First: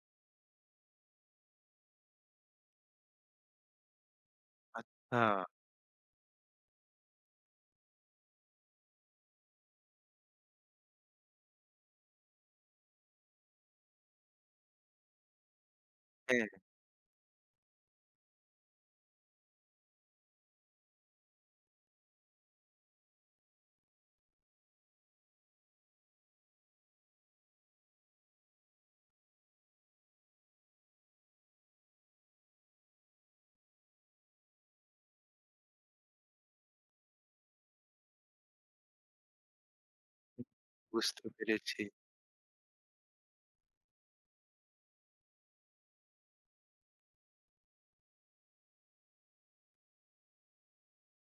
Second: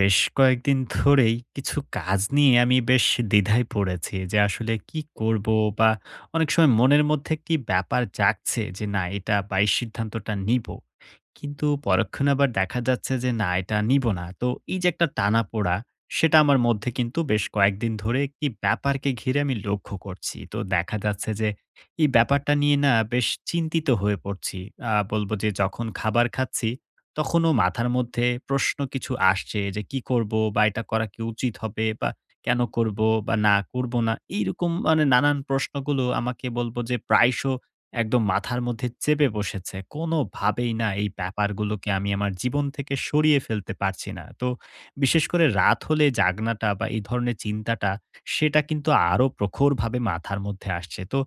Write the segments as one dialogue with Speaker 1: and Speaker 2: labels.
Speaker 1: বেশ কয়েকদিন ধরেই কিছু কাজ নিয়ে আমি বেশ দ্বিধায় পড়েছি যে আসলে কি
Speaker 2: আচ্ছা।
Speaker 1: করব, বা অনেক সময় মনের মধ্যে কি ব্যাপার জাগছে যে না এটা বা এই সিদ্ধান্তটা নিব, কিন্তু পরক্ষণে আবার দেখা যাচ্ছে যে না এটা নিব না। তো এই যে একটা টানা পোড়া, সেটা
Speaker 2: হ্যাঁ,
Speaker 1: আমার মধ্যে কিন্তু বেশ কয়েকদিন ধরে কি ব্যাপারকে ঘিরে আমি লক্ষ্য করছি, তো দেখা যাচ্ছে যে এই ব্যাপারটা নিয়ে না বেশ চিন্তিত হয়ে পড়ছি। বলবো যে যখন খাবার খাচ্ছি, তখনও মাথার মধ্যে প্রশ্ন কিছু আসছে যে কি করব বা এটা করা কি উচিত হবে, বা কেন করব বা না করব না, এইরকম মানে নানান প্রশ্নগুলো আমাকে বলবো যে প্রায়শ একদম মাথার মধ্যে চেপে বসেছে। কোনোভাবেই না এই
Speaker 2: বুঝতে পেরেছি।
Speaker 1: ব্যাপারগুলোকে আমি আমার জীবন থেকে সরিয়ে ফেলতে পারছি না। তো বিশেষ করে রাত হলে জাগনাটা বা এই ধরনের চিন্তাটা, সেটা কিন্তু আরো প্রখরভাবে মাথার মধ্যে আসছে। তো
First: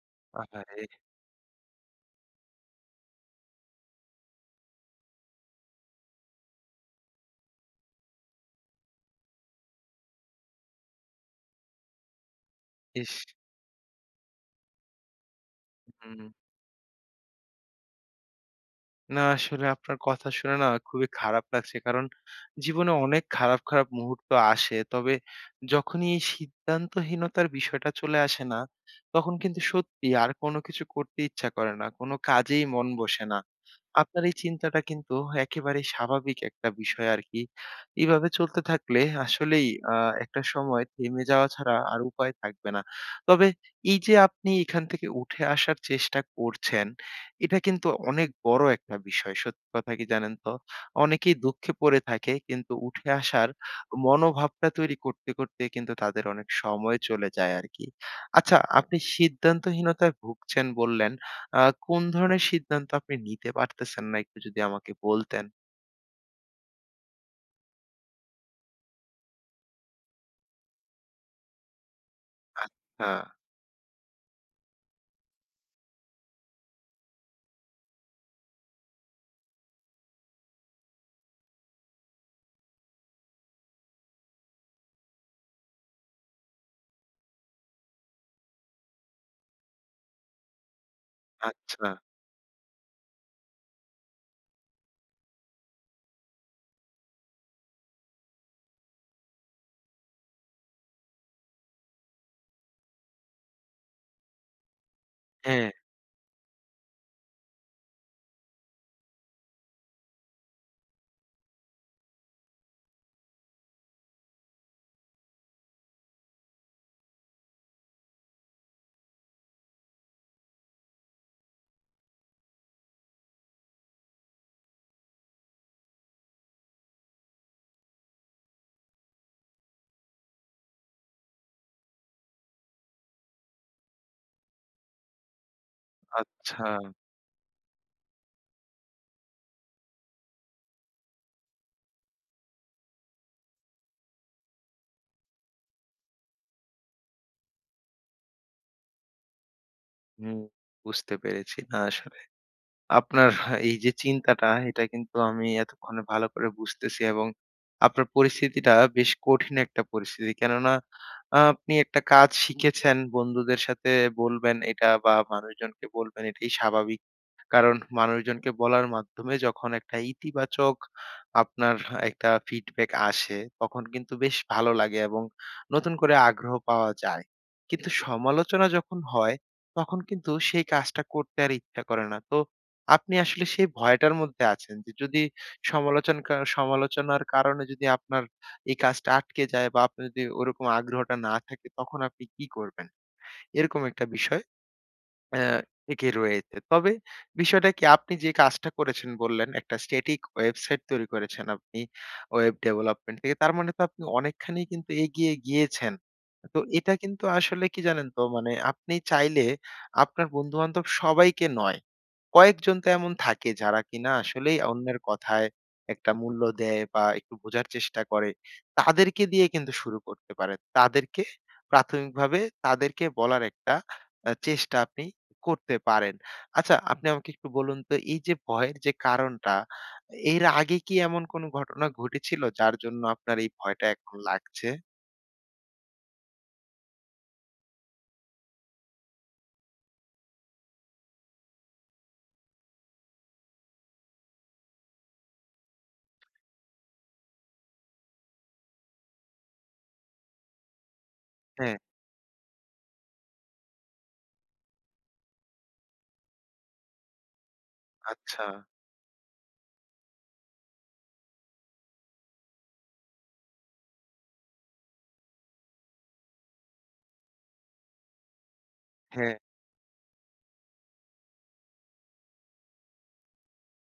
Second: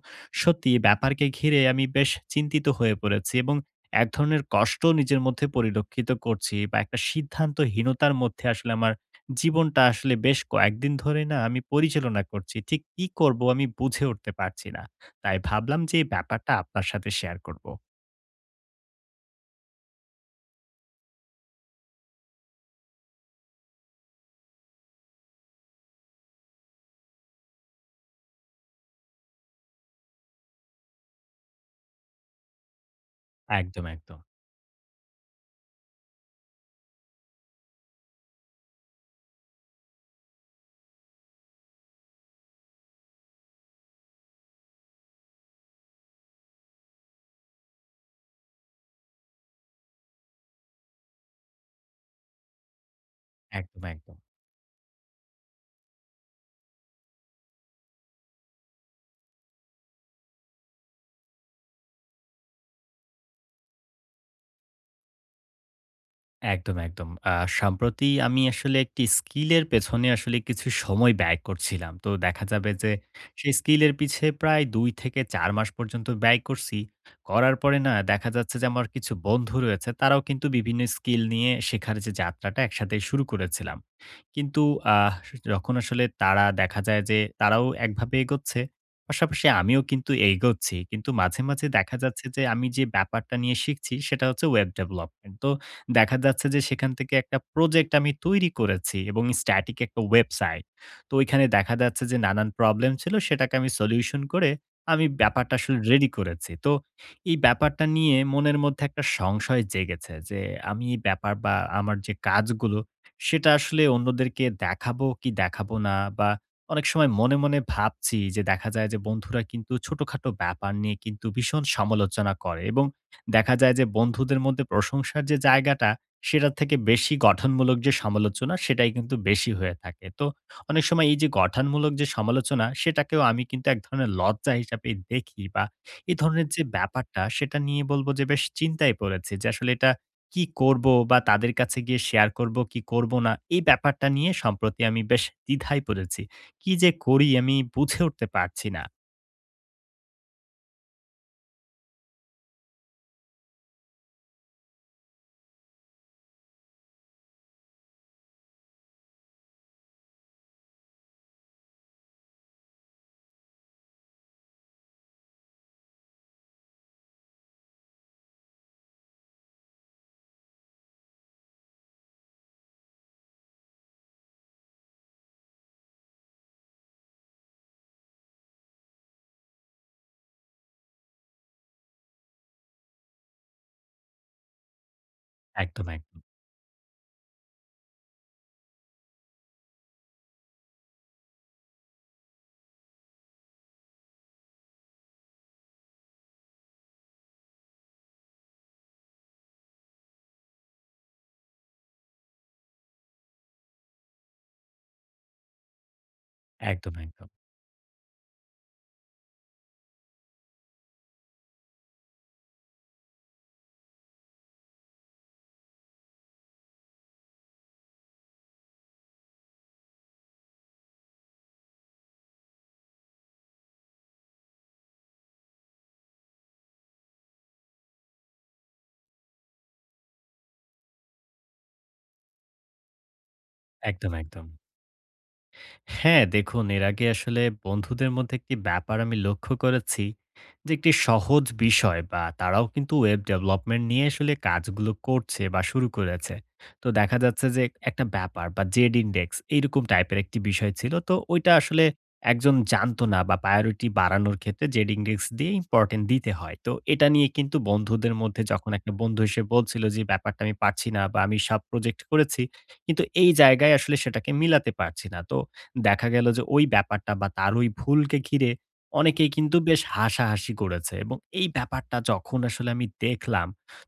Speaker 1: সত্যি এই
Speaker 2: আহারে!
Speaker 1: ব্যাপারকে ঘিরে আমি বেশ চিন্তিত হয়ে পড়েছি এবং এক ধরনের কষ্ট নিজের মধ্যে পরিলক্ষিত করছি, বা একটা সিদ্ধান্তহীনতার মধ্যে আসলে আমার জীবনটা আসলে বেশ কয়েকদিন ধরে না আমি পরিচালনা করছি। ঠিক কি
Speaker 2: ইস!
Speaker 1: করব আমি বুঝে উঠতে পারছি না। তাই ভাবলাম যে এই
Speaker 2: হুম।
Speaker 1: ব্যাপারটা আপনার সাথে শেয়ার করব।
Speaker 2: না, আসলে আপনার কথা শুনে না খুবই খারাপ লাগছে। কারণ জীবনে অনেক খারাপ, খারাপ মুহূর্ত আসে। তবে যখনই এই সিদ্ধান্তহীনতার বিষয়টা চলে আসে না, তখন কিন্তু সত্যি আর কোনো কিছু করতে ইচ্ছা করে না। কোনো কাজেই মন বসে না।
Speaker 1: একদম, একদম,
Speaker 2: আপনার এই চিন্তাটা কিন্তু একেবারেই স্বাভাবিক একটা বিষয় আরকি। এভাবে চলতে থাকলে আসলেই একটা সময় থেমে যাওয়া ছাড়া আর উপায় থাকবে না। তবে এই যে আপনি এখান থেকে উঠে আসার চেষ্টা করছেন এটা কিন্তু অনেক বড় একটা বিষয়। সত্যি কথা কি জানেন তো? অনেকেই দুঃখে পড়ে থাকে কিন্তু উঠে আসার
Speaker 1: একদম, একদম।
Speaker 2: মনোভাবটা তৈরি করতে, করতে কিন্তু তাদের অনেক সময় চলে যায় আরকি। আচ্ছা আপনি সিদ্ধান্তহীনতায় ভুগছেন বললেন। কোন ধরনের সিদ্ধান্ত আপনি নিতে পারতেছেন না একটু যদি আমাকে বলতেন?
Speaker 1: একদম, একদম। সম্প্রতি আমি আসলে একটি স্কিলের পেছনে আসলে কিছু সময় ব্যয় করছিলাম। তো দেখা যাবে যে
Speaker 2: আচ্ছা,
Speaker 1: সেই স্কিলের পিছে প্রায় ২ থেকে ৪ মাস পর্যন্ত ব্যয় করছি। করার পরে না দেখা যাচ্ছে যে আমার কিছু বন্ধু রয়েছে, তারাও কিন্তু বিভিন্ন স্কিল নিয়ে শেখার যে যাত্রাটা একসাথে শুরু করেছিলাম। কিন্তু আহ যখন আসলে তারা দেখা যায় যে তারাও একভাবে এগোচ্ছে, পাশাপাশি আমিও কিন্তু এগোচ্ছি। কিন্তু মাঝে, মাঝে
Speaker 2: আচ্ছা।
Speaker 1: দেখা যাচ্ছে যে আমি যে ব্যাপারটা নিয়ে শিখছি সেটা হচ্ছে ওয়েব ডেভেলপমেন্ট। তো দেখা যাচ্ছে যে সেখান থেকে একটা প্রজেক্ট আমি তৈরি করেছি, এবং স্ট্যাটিক একটা ওয়েবসাইট। তো ওইখানে দেখা যাচ্ছে যে নানান প্রবলেম ছিল, সেটাকে আমি সলিউশন করে আমি ব্যাপারটা
Speaker 2: হ্যাঁ,
Speaker 1: আসলে রেডি করেছি। তো এই ব্যাপারটা নিয়ে মনের মধ্যে একটা সংশয় জেগেছে যে আমি এই ব্যাপার, বা আমার যে কাজগুলো সেটা আসলে অন্যদেরকে দেখাবো কি দেখাবো না, বা অনেক সময় মনে, মনে ভাবছি যে দেখা যায় যে বন্ধুরা কিন্তু ছোটখাটো ব্যাপার নিয়ে কিন্তু ভীষণ সমালোচনা করে, এবং দেখা যায় যে বন্ধুদের মধ্যে প্রশংসার যে জায়গাটা সেটার থেকে বেশি গঠনমূলক যে সমালোচনা সেটাই কিন্তু বেশি হয়ে থাকে। তো অনেক সময় এই যে গঠনমূলক যে সমালোচনা, সেটাকেও আমি কিন্তু এক ধরনের লজ্জা হিসাবেই দেখি, বা এ ধরনের যে
Speaker 2: আচ্ছা।
Speaker 1: ব্যাপারটা সেটা নিয়ে বলব যে বেশ চিন্তায় পড়েছি যে আসলে এটা কি করব, বা তাদের কাছে গিয়ে শেয়ার করব কি করব না, এই ব্যাপারটা নিয়ে সম্প্রতি আমি বেশ দ্বিধায় পড়েছি। কি যে করি আমি বুঝে উঠতে পারছি না।
Speaker 2: হুম, বুঝতে পেরেছি। না আসলে আপনার এই যে চিন্তাটা এটা কিন্তু আমি এতক্ষণে ভালো করে বুঝতেছি এবং আপনার পরিস্থিতিটা বেশ কঠিন একটা পরিস্থিতি। কেননা আপনি একটা কাজ শিখেছেন, বন্ধুদের সাথে বলবেন এটা বা মানুষজনকে বলবেন এটাই স্বাভাবিক। কারণ মানুষজনকে বলার মাধ্যমে যখন একটা ইতিবাচক আপনার একটা ফিডব্যাক আসে, তখন কিন্তু বেশ ভালো লাগে এবং নতুন করে আগ্রহ পাওয়া যায়। কিন্তু সমালোচনা যখন হয়, তখন কিন্তু সেই কাজটা করতে আর ইচ্ছা করে না। তো আপনি আসলে সেই ভয়টার মধ্যে আছেন যে যদি
Speaker 1: একদম, একদম,
Speaker 2: সমালোচনার কারণে যদি আপনার এই কাজটা আটকে যায় বা আপনার যদি ওরকম আগ্রহটা না থাকে, তখন আপনি কি করবেন? এরকম একটা বিষয়। অ্যা এগিয়ে রয়েছে। তবে বিষয়টা কি আপনি যে কাজটা করেছেন বললেন, একটা স্ট্যাটিক ওয়েবসাইট তৈরি করেছেন আপনি ওয়েব ডেভেলপমেন্ট থেকে। তার মানে তো আপনি অনেকখানি কিন্তু এগিয়ে গিয়েছেন। তো এটা
Speaker 1: একদম,
Speaker 2: কিন্তু
Speaker 1: একদম,
Speaker 2: আসলে কি জানেন তো মানে আপনি চাইলে আপনার বন্ধু-বান্ধব সবাইকে নয়, কয়েকজন তো এমন থাকে যারা কিনা আসলেই অন্যের কথায় একটা মূল্য দেয় বা একটু বোঝার চেষ্টা করে। তাদেরকে দিয়ে কিন্তু শুরু করতে পারেন। তাদেরকে প্রাথমিকভাবে তাদেরকে বলার একটা চেষ্টা আপনি করতে পারেন। আচ্ছা আপনি আমাকে একটু বলুন তো এই যে ভয়ের যে কারণটা, এর আগে কি এমন কোনো ঘটনা ঘটেছিল যার জন্য আপনার এই ভয়টা
Speaker 1: একদম,
Speaker 2: এখন
Speaker 1: একদম।
Speaker 2: লাগছে?
Speaker 1: হ্যাঁ, দেখুন এর আগে আসলে বন্ধুদের মধ্যে একটি ব্যাপার আমি লক্ষ্য করেছি যে একটি সহজ বিষয়, বা তারাও কিন্তু ওয়েব ডেভেলপমেন্ট নিয়ে আসলে কাজগুলো করছে বা শুরু করেছে। তো দেখা যাচ্ছে যে একটা ব্যাপার বা জেড ইনডেক্স এইরকম টাইপের একটি বিষয় ছিল। তো ওইটা
Speaker 2: হ্যাঁ,
Speaker 1: আসলে একজন জানতো না, বা প্রায়োরিটি বাড়ানোর ক্ষেত্রে জেড ইনডেক্স দিয়ে ইম্পোর্টেন্ট দিতে হয়। তো এটা নিয়ে কিন্তু বন্ধুদের মধ্যে
Speaker 2: আচ্ছা।
Speaker 1: যখন একটা বন্ধু এসে বলছিল যে ব্যাপারটা আমি পারছি না, বা আমি সাব প্রজেক্ট করেছি, কিন্তু এই জায়গায় আসলে সেটাকে মিলাতে পারছি না। তো দেখা গেল যে ওই ব্যাপারটা বা তার ওই ভুলকে ঘিরে অনেকেই
Speaker 2: হ্যাঁ,
Speaker 1: কিন্তু বেশ হাসাহাসি করেছে, এবং এই ব্যাপারটা যখন আসলে আমি দেখলাম,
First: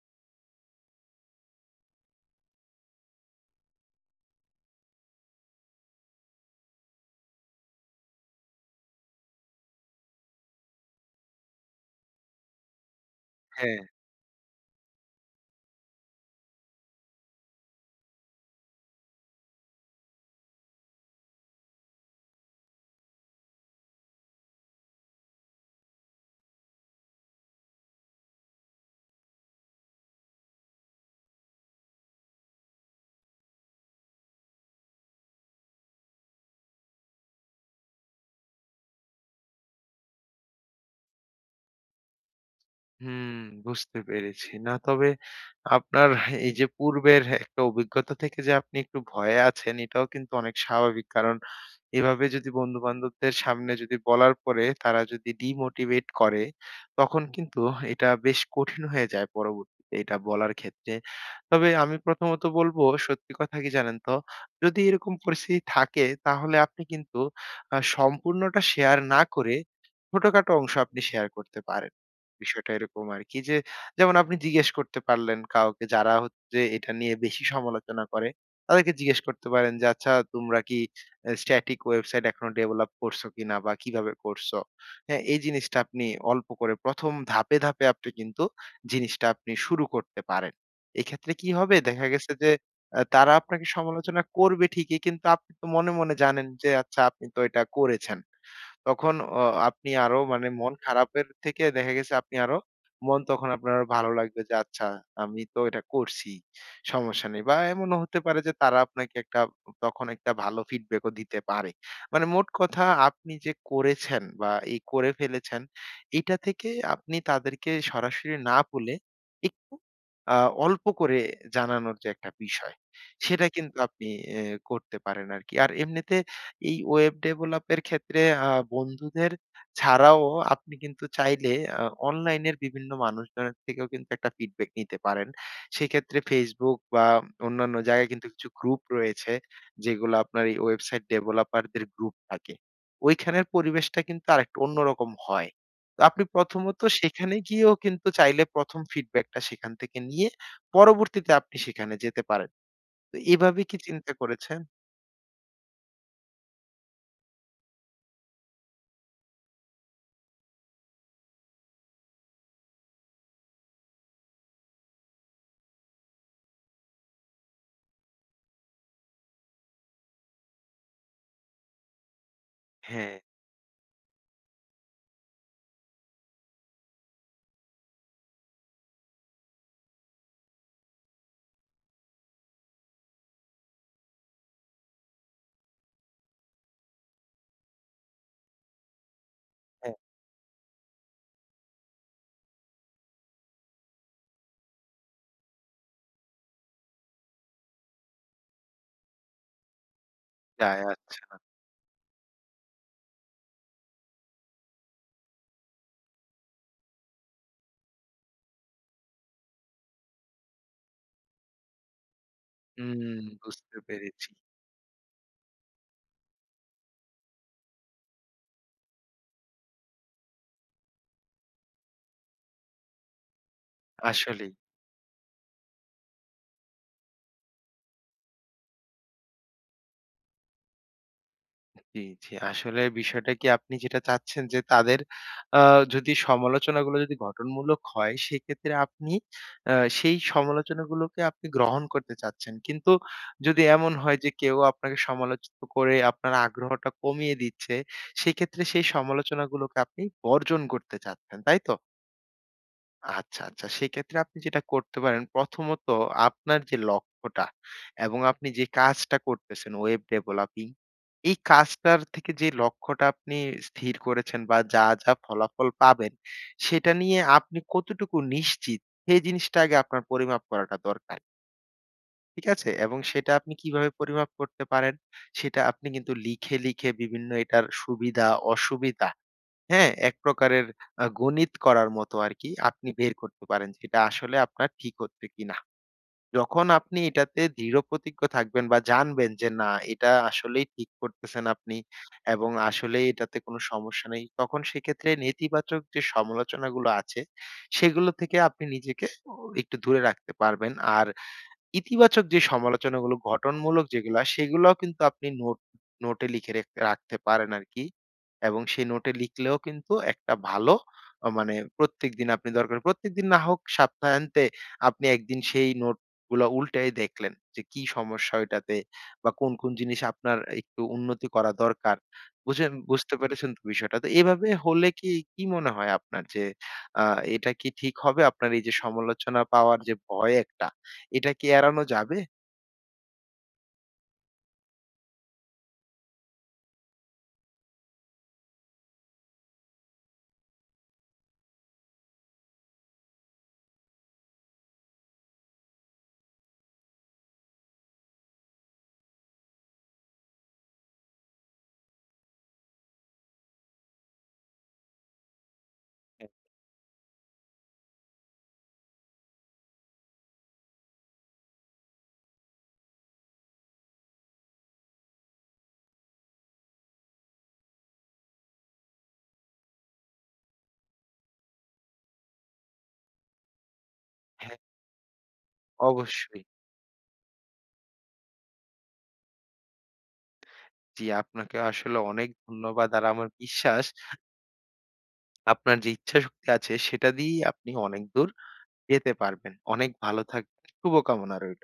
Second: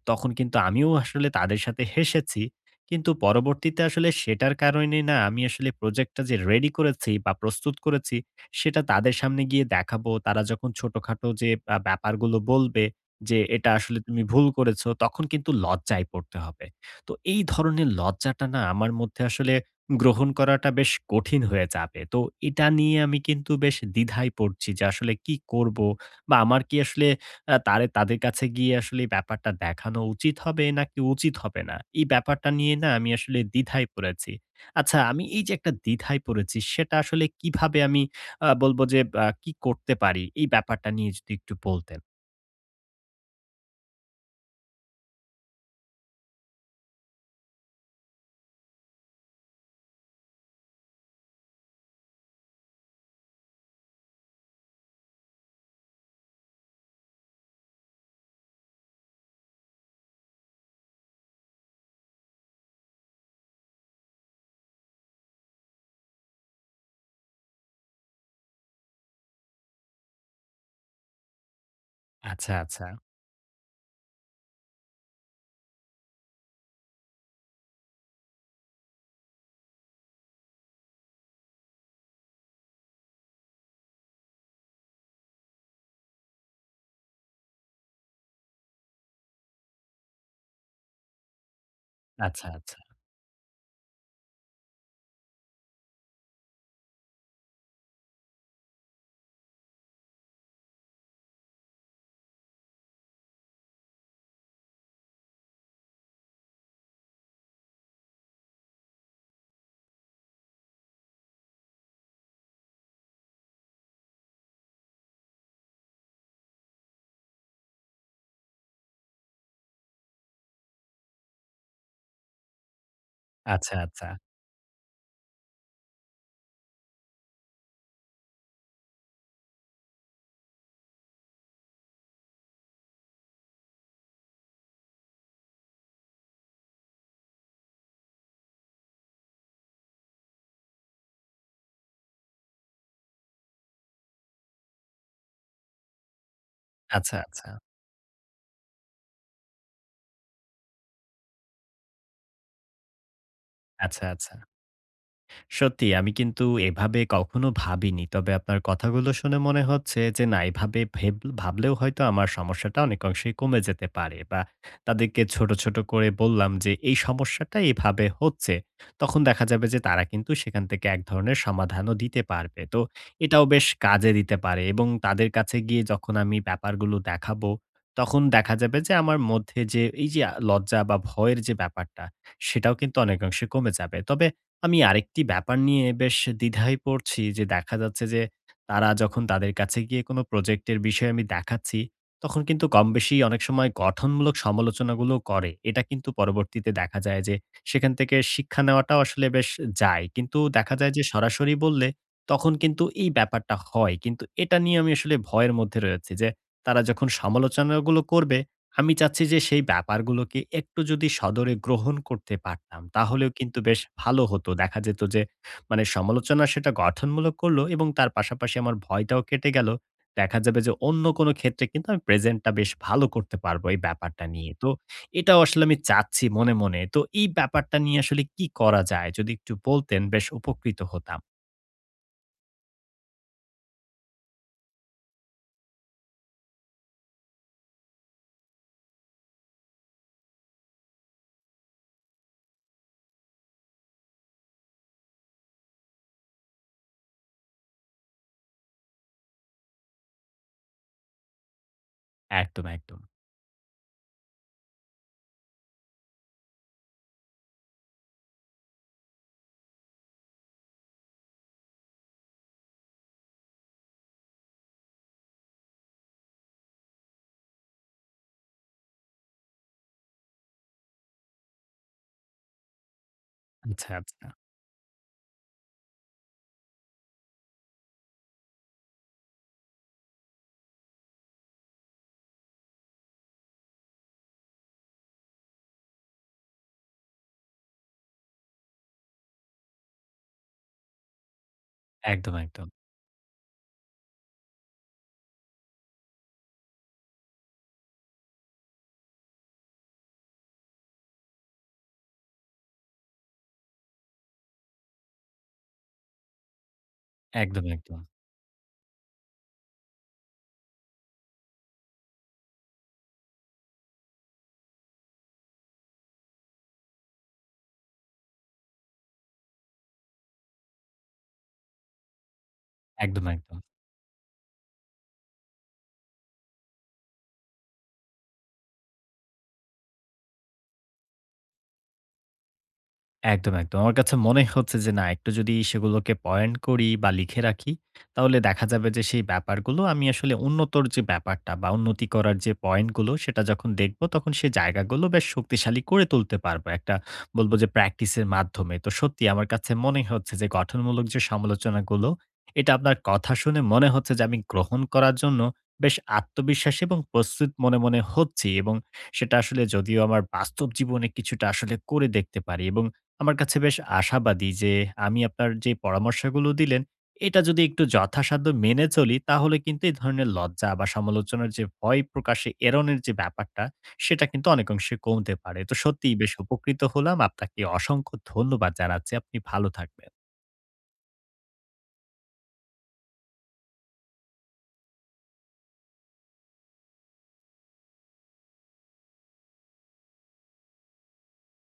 Speaker 1: তখন কিন্তু আমিও আসলে তাদের সাথে হেসেছি। কিন্তু পরবর্তীতে আসলে সেটার কারণে না আমি আসলে প্রজেক্টটা যে রেডি করেছি বা প্রস্তুত করেছি, সেটা তাদের সামনে গিয়ে দেখাবো। তারা যখন ছোটখাটো যে ব্যাপারগুলো বলবে যে, "এটা
Speaker 2: হ্যাঁ।
Speaker 1: আসলে তুমি ভুল করেছ", তখন কিন্তু লজ্জায় পড়তে হবে। তো এই ধরনের লজ্জাটা না আমার মধ্যে আসলে গ্রহণ করাটা বেশ কঠিন হয়ে যাবে। তো এটা নিয়ে আমি কিন্তু বেশ দ্বিধায় পড়ছি যে আসলে কি করব? বা আমার কি আসলে আ তারে তাদের কাছে গিয়ে আসলে এই ব্যাপারটা দেখানো উচিত হবে নাকি উচিত হবে না? এই ব্যাপারটা নিয়ে না আমি আসলে দ্বিধায় পড়েছি। আচ্ছা আমি এই যে একটা দ্বিধায় পড়েছি, সেটা আসলে কিভাবে আমি বলব যে কি করতে পারি? এই ব্যাপারটা নিয়ে যদি একটু বলতেন।
Speaker 2: হুম, বুঝতে পেরেছি। না তবে আপনার এই যে পূর্বের একটা অভিজ্ঞতা থেকে যে আপনি একটু ভয়ে আছেন এটাও কিন্তু অনেক স্বাভাবিক। কারণ এভাবে যদি বন্ধু-বান্ধবদের সামনে যদি বলার পরে তারা যদি ডিমোটিভেট করে, তখন কিন্তু এটা বেশ কঠিন হয়ে যায় পরবর্তীতে এটা বলার ক্ষেত্রে। তবে আমি প্রথমত বলবো সত্যি কথা কি জানেন তো? যদি এরকম পরিস্থিতি থাকে তাহলে আপনি কিন্তু সম্পূর্ণটা শেয়ার না করে ছোটখাটো অংশ আপনি শেয়ার করতে পারেন।
Speaker 1: আচ্ছা,
Speaker 2: বিষয়টা
Speaker 1: আচ্ছা,
Speaker 2: এরকম আরকি যে যেমন আপনি জিজ্ঞেস করতে পারলেন কাউকে যারা হচ্ছে এটা নিয়ে বেশি সমালোচনা করে, তাদেরকে জিজ্ঞেস করতে পারেন যে, "আচ্ছা তোমরা কি স্ট্যাটিক ওয়েবসাইট এখনো ডেভেলপ করছো কিনা বা কিভাবে করছো।" হ্যাঁ, এই জিনিসটা আপনি অল্প করে ১ম ধাপে, ধাপে আপনি কিন্তু জিনিসটা আপনি শুরু করতে পারেন। এক্ষেত্রে কি হবে? দেখা গেছে
Speaker 1: আচ্ছা,
Speaker 2: যে
Speaker 1: আচ্ছা,
Speaker 2: তারা আপনাকে সমালোচনা করবে ঠিকই কিন্তু আপনি তো মনে, মনে জানেন যে আচ্ছা আপনি তো এটা করেছেন। তখন অ আপনি আরো মানে মন খারাপের থেকে দেখা গেছে আপনি আরো মন তখন আপনার আরো ভালো লাগবে যে আচ্ছা আমি তো এটা করছি। সমস্যা নেই। বা এমনও হতে পারে যে তারা আপনাকে একটা তখন একটা ভালো ফিডব্যাকও দিতে পারে। মানে মোট কথা আপনি যে করেছেন বা এই করে ফেলেছেন এটা থেকে আপনি তাদেরকে সরাসরি না বলে একটু আ অল্প করে জানানোর যে একটা বিষয় সেটা
Speaker 1: আচ্ছা,
Speaker 2: কিন্তু
Speaker 1: আচ্ছা,
Speaker 2: আপনি
Speaker 1: আচ্ছা,
Speaker 2: এ করতে পারেন আরকি। আর এমনিতে এই ওয়েব ডেভেলপের ক্ষেত্রে বন্ধুদের ছাড়াও আপনি কিন্তু চাইলে আ অনলাইনের বিভিন্ন মানুষজনের থেকেও কিন্তু একটা ফিডব্যাক নিতে পারেন। সেক্ষেত্রে Facebook বা অন্যান্য জায়গায় কিন্তু কিছু গ্রুপ রয়েছে, যেগুলো আপনার এই ওয়েবসাইট ডেভেলপারদের গ্রুপ থাকে। ওইখানের পরিবেশটা কিন্তু আরেকটু অন্যরকম হয়। তো আপনি প্রথমত
Speaker 1: আচ্ছা,
Speaker 2: সেখানে
Speaker 1: আচ্ছা,
Speaker 2: গিয়েও কিন্তু চাইলে ১ম ফিডব্যাকটা সেখান থেকে নিয়ে পরবর্তীতে আপনি সেখানে যেতে পারেন। তো এভাবে কি
Speaker 1: আচ্ছা,
Speaker 2: চিন্তা
Speaker 1: আচ্ছা।
Speaker 2: করেছেন?
Speaker 1: সত্যি আমি কিন্তু এভাবে কখনো ভাবিনি। তবে আপনার কথাগুলো শুনে মনে হচ্ছে যে না এভাবে ভাবলেও হয়তো আমার সমস্যাটা অনেক অংশেই কমে যেতে পারে, বা তাদেরকে ছোট, ছোট করে বললাম যে এই সমস্যাটা এভাবে হচ্ছে। তখন দেখা যাবে যে তারা কিন্তু সেখান থেকে এক ধরনের সমাধানও দিতে পারবে। তো
Speaker 2: হ্যাঁ,
Speaker 1: এটাও বেশ কাজে দিতে পারে, এবং তাদের কাছে গিয়ে যখন আমি ব্যাপারগুলো দেখাবো, তখন দেখা যাবে যে আমার মধ্যে যে এই যে লজ্জা বা ভয়ের যে ব্যাপারটা, সেটাও কিন্তু অনেকাংশে কমে যাবে। তবে আমি আরেকটি ব্যাপার নিয়ে বেশ দ্বিধায় পড়ছি যে দেখা যাচ্ছে যে তারা যখন তাদের কাছে
Speaker 2: হ্যাঁ,
Speaker 1: গিয়ে কোনো প্রজেক্টের বিষয়ে আমি দেখাচ্ছি, তখন কিন্তু কম বেশি অনেক সময় গঠনমূলক সমালোচনাগুলো করে। এটা কিন্তু পরবর্তীতে দেখা যায় যে সেখান থেকে শিক্ষা নেওয়াটাও আসলে বেশ যায়। কিন্তু দেখা
Speaker 2: যায়
Speaker 1: যায় যে সরাসরি বললে তখন কিন্তু এই ব্যাপারটা হয়। কিন্তু এটা নিয়ে আমি আসলে ভয়ের মধ্যে রয়েছি যে তারা যখন সমালোচনাগুলো করবে, আমি চাচ্ছি যে সেই ব্যাপারগুলোকে একটু যদি সদরে গ্রহণ করতে পারতাম,
Speaker 2: হুম,
Speaker 1: তাহলেও কিন্তু
Speaker 2: বুঝতে
Speaker 1: বেশ ভালো
Speaker 2: পেরেছি।
Speaker 1: হতো। দেখা যেত যে মানে সমালোচনা সেটা গঠনমূলক করল, এবং তার পাশাপাশি আমার ভয়টাও কেটে গেল। দেখা যাবে যে অন্য কোনো ক্ষেত্রে কিন্তু আমি প্রেজেন্টটা বেশ ভালো করতে পারবো এই ব্যাপারটা
Speaker 2: আসলেই।
Speaker 1: নিয়ে। তো এটাও আসলে আমি চাচ্ছি মনে, মনে। তো এই ব্যাপারটা নিয়ে আসলে কি করা যায়? যদি একটু বলতেন, বেশ উপকৃত হতাম।
Speaker 2: জি, জি। আসলে বিষয়টা কি আপনি যেটা চাচ্ছেন যে তাদের আ যদি সমালোচনাগুলো যদি গঠনমূলক হয় সেক্ষেত্রে আপনি আ সেই সমালোচনাগুলোকে আপনি গ্রহণ করতে চাচ্ছেন। কিন্তু যদি এমন হয় যে কেউ আপনাকে সমালোচিত করে আপনার আগ্রহটা কমিয়ে দিচ্ছে, সেক্ষেত্রে সেই সমালোচনাগুলোকে আপনি বর্জন করতে চাচ্ছেন, তাই তো?
Speaker 1: একদম, একদম।
Speaker 2: আচ্ছা, আচ্ছা। সেক্ষেত্রে আপনি যেটা করতে পারেন, প্রথমত আপনার যে লক্ষ্যটা এবং আপনি যে কাজটা করতেছেন ওয়েব ডেভেলপিং, এই কাজটার থেকে যে লক্ষ্যটা আপনি স্থির করেছেন বা যা, যা ফলাফল পাবেন, সেটা নিয়ে আপনি কতটুকু নিশ্চিত, সেই জিনিসটা আগে আপনার পরিমাপ করাটা দরকার। ঠিক আছে? এবং সেটা আপনি কিভাবে
Speaker 1: আচ্ছা, আচ্ছা।
Speaker 2: পরিমাপ করতে পারেন, সেটা আপনি কিন্তু লিখে, লিখে বিভিন্ন এটার সুবিধা, অসুবিধা হ্যাঁ, এক প্রকারের গণিত করার মতো আরকি আপনি বের করতে পারেন সেটা আসলে আপনার ঠিক হচ্ছে কিনা। যখন আপনি এটাতে দৃঢ়প্রতিজ্ঞ থাকবেন বা জানবেন যে না এটা আসলেই ঠিক করতেছেন আপনি
Speaker 1: একদম,
Speaker 2: এবং
Speaker 1: একদম।
Speaker 2: আসলেই এটাতে কোনো সমস্যা নেই, তখন সেক্ষেত্রে নেতিবাচক যে সমালোচনাগুলো আছে সেগুলো থেকে আপনি নিজেকে ও একটু দূরে রাখতে পারবেন। আর ইতিবাচক যে সমালোচনাগুলো গঠনমূলক যেগুলা, সেগুলাও কিন্তু আপনি নোট নোটে লিখে রাখতে পারেন
Speaker 1: একদম,
Speaker 2: আরকি।
Speaker 1: একদম।
Speaker 2: এবং সেই নোটে লিখলেও কিন্তু একটা ভালো মানে প্রত্যেকদিন আপনি দরকার প্রত্যেকদিন না হোক সপ্তাহান্তে আপনি একদিন সেই নোটগুলা উল্টায়ে দেখলেন যে কি সমস্যা ওইটাতে বা কোন, কোন জিনিস আপনার একটু উন্নতি করা দরকার। বুঝতে
Speaker 1: একদম,
Speaker 2: পেরেছেন
Speaker 1: একদম।
Speaker 2: তো বিষয়টা? তো এভাবে হলে কি, কি মনে হয় আপনার যে আ এটা কি ঠিক হবে? আপনার এই যে সমালোচনা পাওয়ার যে ভয় একটা এটা কি এড়ানো যাবে?
Speaker 1: একদম, একদম। আমার কাছে মনে হচ্ছে যে না একটু যদি সেগুলোকে পয়েন্ট করি বা লিখে রাখি, তাহলে দেখা যাবে যে সেই ব্যাপারগুলো আমি আসলে উন্নতর যে ব্যাপারটা বা উন্নতি করার যে পয়েন্টগুলো সেটা যখন দেখব, তখন সে জায়গাগুলো বেশ শক্তিশালী করে তুলতে পারবো। একটা বলব যে প্র্যাকটিসের মাধ্যমে। তো সত্যি আমার কাছে মনে হচ্ছে যে গঠনমূলক যে সমালোচনাগুলো, এটা আপনার কথা শুনে মনে হচ্ছে যে আমি গ্রহণ করার জন্য বেশ
Speaker 2: হ্যাঁ।
Speaker 1: আত্মবিশ্বাসী এবং প্রস্তুত মনে, মনে হচ্ছি, এবং সেটা আসলে যদিও আমার বাস্তব জীবনে কিছুটা আসলে করে দেখতে পারি, এবং আমার কাছে বেশ আশাবাদী যে আমি আপনার যে পরামর্শগুলো দিলেন, এটা যদি একটু যথাসাধ্য মেনে চলি, তাহলে কিন্তু এই ধরনের লজ্জা বা সমালোচনার যে ভয় প্রকাশে এড়ানোর যে ব্যাপারটা, সেটা কিন্তু
Speaker 2: হ্যাঁ,
Speaker 1: অনেকাংশে কমতে পারে। তো সত্যিই বেশ
Speaker 2: অবশ্যই।
Speaker 1: উপকৃত হলাম। আপনাকে অসংখ্য ধন্যবাদ জানাচ্ছি। আপনি ভালো থাকবেন।
Speaker 2: জি, আপনাকে আসলে অনেক ধন্যবাদ। আর আমার বিশ্বাস আপনার যে ইচ্ছাশক্তি আছে সেটা দিয়েই আপনি অনেক দূর যেতে পারবেন। অনেক ভালো থাকবেন। শুভকামনা রইল।